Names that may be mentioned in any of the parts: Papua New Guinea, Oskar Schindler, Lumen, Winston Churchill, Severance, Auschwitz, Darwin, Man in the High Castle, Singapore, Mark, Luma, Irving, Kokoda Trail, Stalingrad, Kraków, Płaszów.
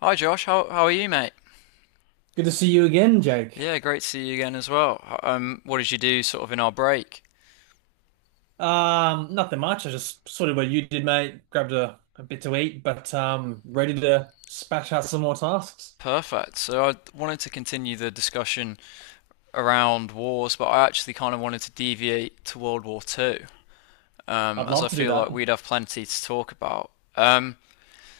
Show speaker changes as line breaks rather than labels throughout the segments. Hi Josh, how are you, mate?
Good to see you again, Jake.
Yeah, great to see you again as well. What did you do sort of in our break?
Nothing much. I just sort of what you did, mate. Grabbed a bit to eat, but ready to spash out some more tasks.
Perfect. So I wanted to continue the discussion around wars, but I actually kind of wanted to deviate to World War Two,
I'd
as
love
I
to do
feel
that,
like we'd have plenty to talk about.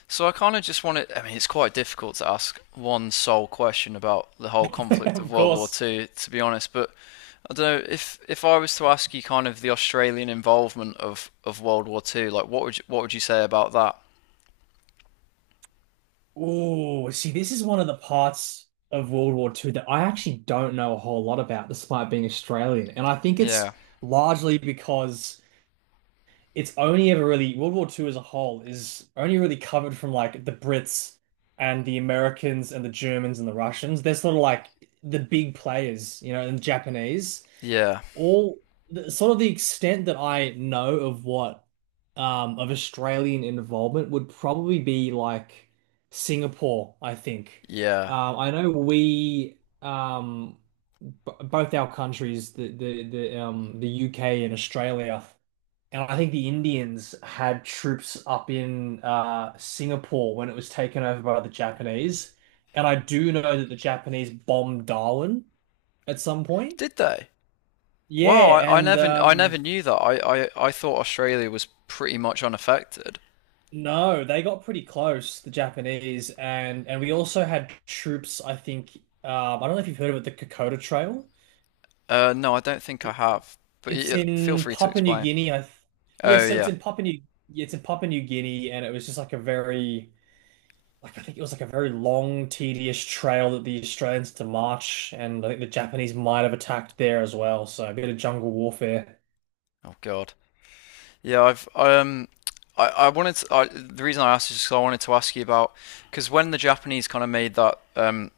So I kind of just wanted. I mean, it's quite difficult to ask one sole question about the whole conflict of
of
World War
course.
Two, to be honest. But I don't know if I was to ask you kind of the Australian involvement of World War Two, like what would you say about that?
Oh, see, this is one of the parts of World War Two that I actually don't know a whole lot about, despite being Australian. And I think
Yeah,
it's largely because it's only ever really World War Two as a whole is only really covered from like the Brits and the Americans and the Germans and the Russians. They're sort of like the big players, you know, and the Japanese.
yeah,
All the, sort of the extent that I know of what of Australian involvement would probably be like Singapore, I think.
yeah.
I know we b both our countries, the UK and Australia, and I think the Indians had troops up in Singapore when it was taken over by the Japanese. And I do know that the Japanese bombed Darwin at some point.
Did they? Wow,
Yeah,
I, I
and
never knew that. I thought Australia was pretty much unaffected.
no, they got pretty close, the Japanese, and we also had troops. I think I don't know if you've heard of it, the Kokoda Trail.
No, I don't think I
It-
have. But
It's
yeah, feel
in
free to
Papua New
explain.
Guinea. I th Yeah,
Oh
so
yeah.
it's in Papua New Guinea, and it was just like a very I think it was like a very long, tedious trail that the Australians had to march, and I think the Japanese might have attacked there as well. So a bit of jungle warfare.
Oh God. Yeah, I wanted the reason I asked is because I wanted to ask you about because when the Japanese kind of made that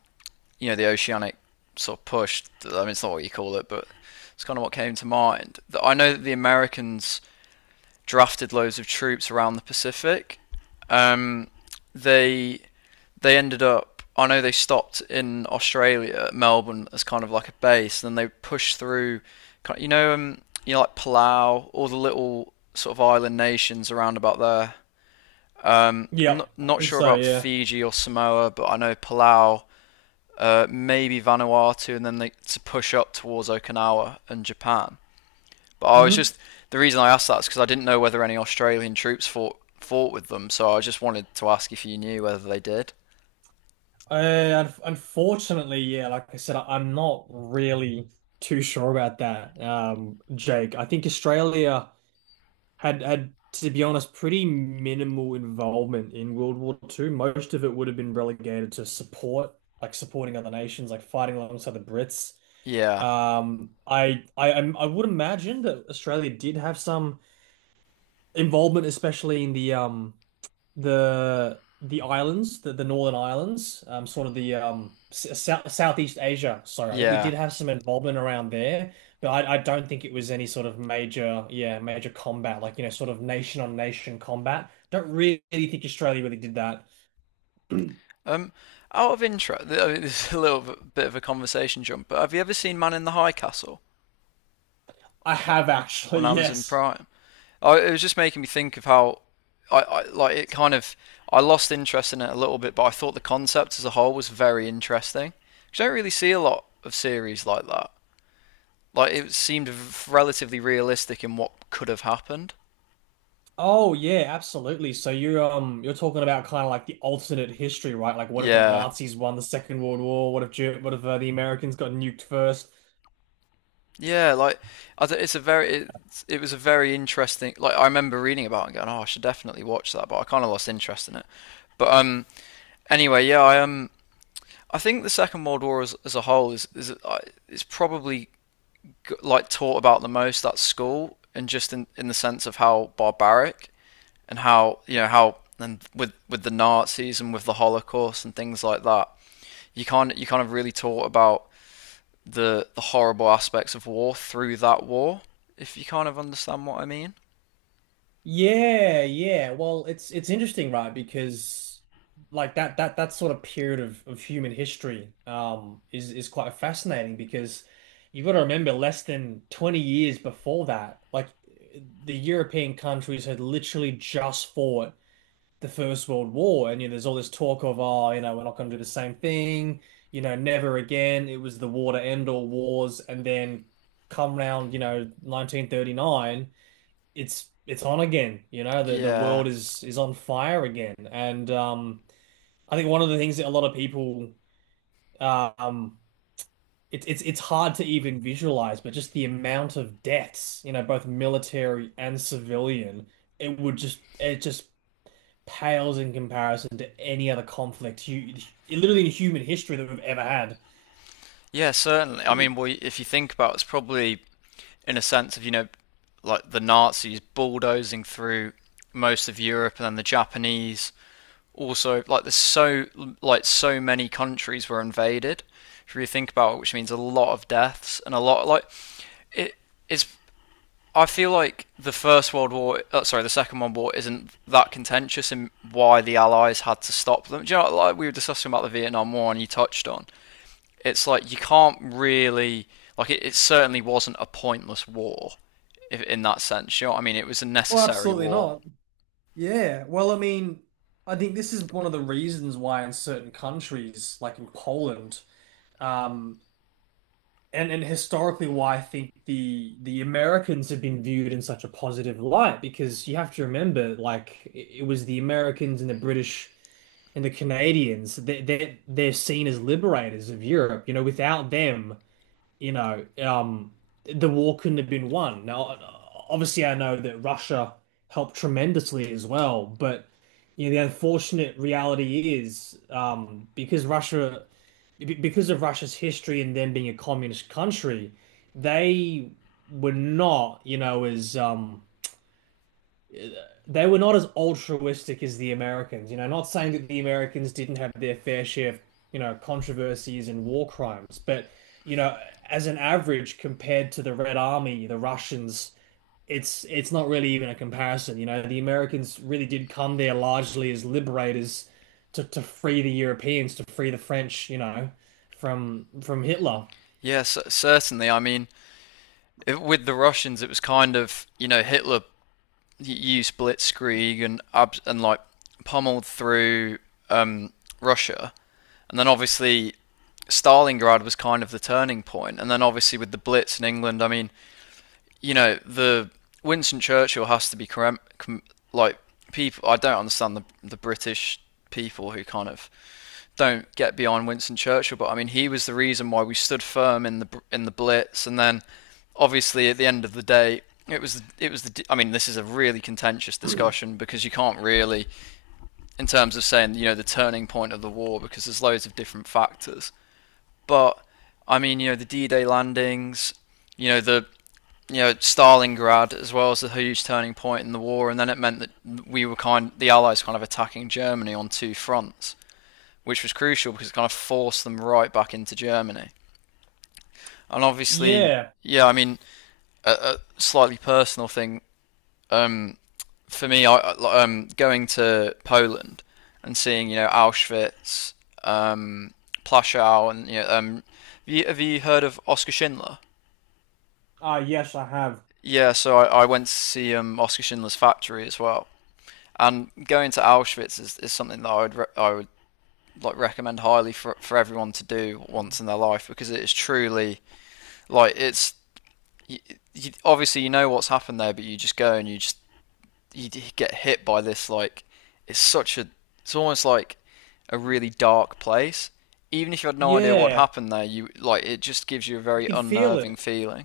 you know, the oceanic sort of push. I mean, it's not what you call it, but it's kind of what came to mind. I know that the Americans drafted loads of troops around the Pacific. Um, they they ended up. I know they stopped in Australia, Melbourne, as kind of like a base. Then they pushed through, you know, like Palau, all the little sort of island nations around about there.
Yep, I
Not
think
sure
so.
about
Yeah.
Fiji or Samoa, but I know Palau, maybe Vanuatu, and then to push up towards Okinawa and Japan. But I was
Mm-hmm.
just the reason I asked that is because I didn't know whether any Australian troops fought with them, so I just wanted to ask if you knew whether they did.
Unfortunately, yeah, like I said, I'm not really too sure about that, Jake. I think Australia had, to be honest, pretty minimal involvement in World War Two. Most of it would have been relegated to support, like supporting other nations, like fighting alongside the Brits.
Yeah,
I would imagine that Australia did have some involvement, especially in the the islands, the Northern Islands, sort of the South, Southeast Asia. Sorry, I think we
yeah.
did have some involvement around there, but I don't think it was any sort of major, yeah, major combat, like you know, sort of nation on nation combat. Don't really think Australia really did that.
Um, Out of interest, I mean, this is a little bit of a conversation jump, but have you ever seen Man in the High Castle
I have actually,
on Amazon
yes.
Prime? It was just making me think of how I like it. Kind of, I lost interest in it a little bit, but I thought the concept as a whole was very interesting. 'Cause you don't really see a lot of series like that. Like it seemed relatively realistic in what could have happened.
Oh yeah, absolutely. So you're you're talking about kind of like the alternate history, right? Like what if the
Yeah,
Nazis won the Second World War? What if the Americans got nuked first?
yeah. Like I do it's a very it. It was a very interesting. Like I remember reading about it and going, oh, I should definitely watch that, but I kind of lost interest in it. But anyway, yeah, I think the Second World War as a whole is probably like taught about the most at school, and just in the sense of how barbaric and how you know how and with the Nazis and with the Holocaust and things like that, you kind of really taught about the horrible aspects of war through that war. If you kind of understand what I mean.
Yeah, yeah. Well, it's interesting, right? Because like that sort of period of human history is quite fascinating because you've got to remember less than 20 years before that, like the European countries had literally just fought the First World War, and you know, there's all this talk of, oh, you know, we're not going to do the same thing, you know, never again. It was the war to end all wars, and then come round, you know, 1939, it's on again. You know, the
Yeah.
world is on fire again, and I think one of the things that a lot of people, um, it's hard to even visualize, but just the amount of deaths, you know, both military and civilian, it would just pales in comparison to any other conflict, hu literally in human history that we've ever had.
Yeah, certainly. I mean, well, if you think about it, it's probably in a sense of, you know, like the Nazis bulldozing through most of Europe and then the Japanese also, like so many countries were invaded if you really think about it, which means a lot of deaths and a lot like it it's I feel like the First World War, sorry, the Second World War isn't that contentious in why the Allies had to stop them. Do you know, like we were discussing about the Vietnam War and you touched on, it's like you can't really, it certainly wasn't a pointless war if, in that sense. You know what I mean? It was a
Oh,
necessary
absolutely
war.
not. Yeah. Well, I mean, I think this is one of the reasons why in certain countries, like in Poland, um, and historically why I think the Americans have been viewed in such a positive light, because you have to remember, like, it was the Americans and the British and the Canadians, they they're seen as liberators of Europe. You know, without them you know, the war couldn't have been won. Now, obviously, I know that Russia helped tremendously as well, but you know, the unfortunate reality is because Russia, because of Russia's history and them being a communist country, they were not, you know, as they were not as altruistic as the Americans. You know, not saying that the Americans didn't have their fair share of, you know, controversies and war crimes, but, you know, as an average compared to the Red Army, the Russians, it's not really even a comparison. You know, the Americans really did come there largely as liberators to free the Europeans, to free the French, you know, from Hitler.
Yes, certainly. I mean, if, with the Russians, it was kind of, you know, you split Skrig and and like pummeled through um, Russia, and then obviously Stalingrad was kind of the turning point, and then obviously with the Blitz in England, I mean, you know, the Winston Churchill has to be cram- com- like people. I don't understand the British people who kind of don't get behind Winston Churchill, but I mean, he was the reason why we stood firm in the Blitz, and then obviously at the end of the day, it was the. I mean, this is a really contentious discussion because you can't really, in terms of saying, you know, the turning point of the war, because there's loads of different factors. But I mean, you know, the D-Day landings, you know the you know, Stalingrad as well as a huge turning point in the war, and then it meant that the Allies kind of attacking Germany on two fronts, which was crucial because it kind of forced them right back into Germany. And obviously,
Yeah.
yeah, I mean, a slightly personal thing um, for me, going to Poland and seeing, you know, Auschwitz, um, Plaszow, and you know, have you heard of Oskar Schindler?
Ah, yes, I have.
Yeah, so I went to see Oskar Schindler's factory as well. And going to Auschwitz is something that I would I would like recommend highly for everyone to do once in their life because it is truly like it's you, you, obviously you know what's happened there, but you just go and you just you get hit by this it's such a it's almost like a really dark place. Even if you had no idea what
Yeah.
happened there, you like it just gives you a
You
very
can feel
unnerving
it.
feeling.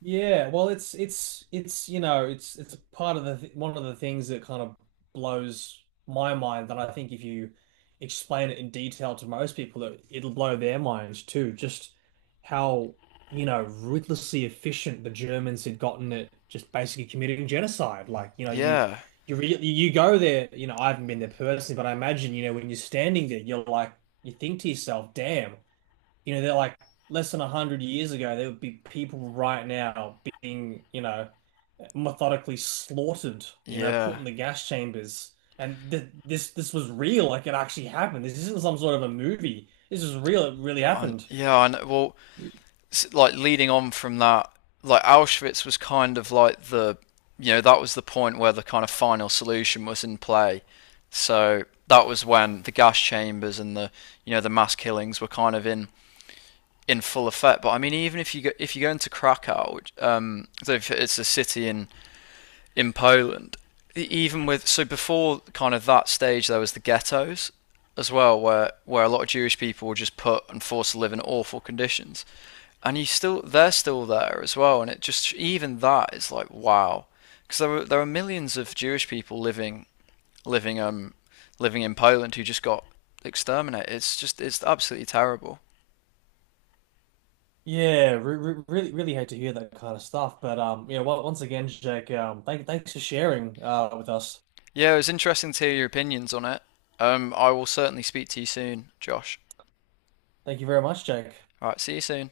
Yeah, well, it's you know it's a part of the th one of the things that kind of blows my mind that I think if you explain it in detail to most people that it'll blow their minds too. Just how you know ruthlessly efficient the Germans had gotten at just basically committing genocide. Like you know
Yeah,
you go there. You know I haven't been there personally, but I imagine you know when you're standing there, you're like you think to yourself, damn, you know, they're like less than a hundred years ago, there would be people right now being, you know, methodically slaughtered, you know, put
yeah,
in the gas chambers. And th this was real, like it actually happened. This isn't some sort of a movie. This is real. It really
and
happened.
yeah. and Well, like leading on from that, like Auschwitz was kind of you know, that was the point where the kind of final solution was in play. So that was when the gas chambers and the, you know, the mass killings were kind of in full effect. But I mean, even if you go into Krakow, so it's a city in Poland, even with, so before kind of that stage, there was the ghettos as well, where a lot of Jewish people were just put and forced to live in awful conditions, and you still they're still there as well, and it just, even that is like wow, because there are millions of Jewish people living living in Poland who just got exterminated. It's just, it's absolutely terrible.
Yeah, re re really, really hate to hear that kind of stuff. But yeah, well, once again, Jake, thanks for sharing with us.
Yeah, it was interesting to hear your opinions on it. I will certainly speak to you soon, Josh.
Thank you very much, Jake.
All right, see you soon.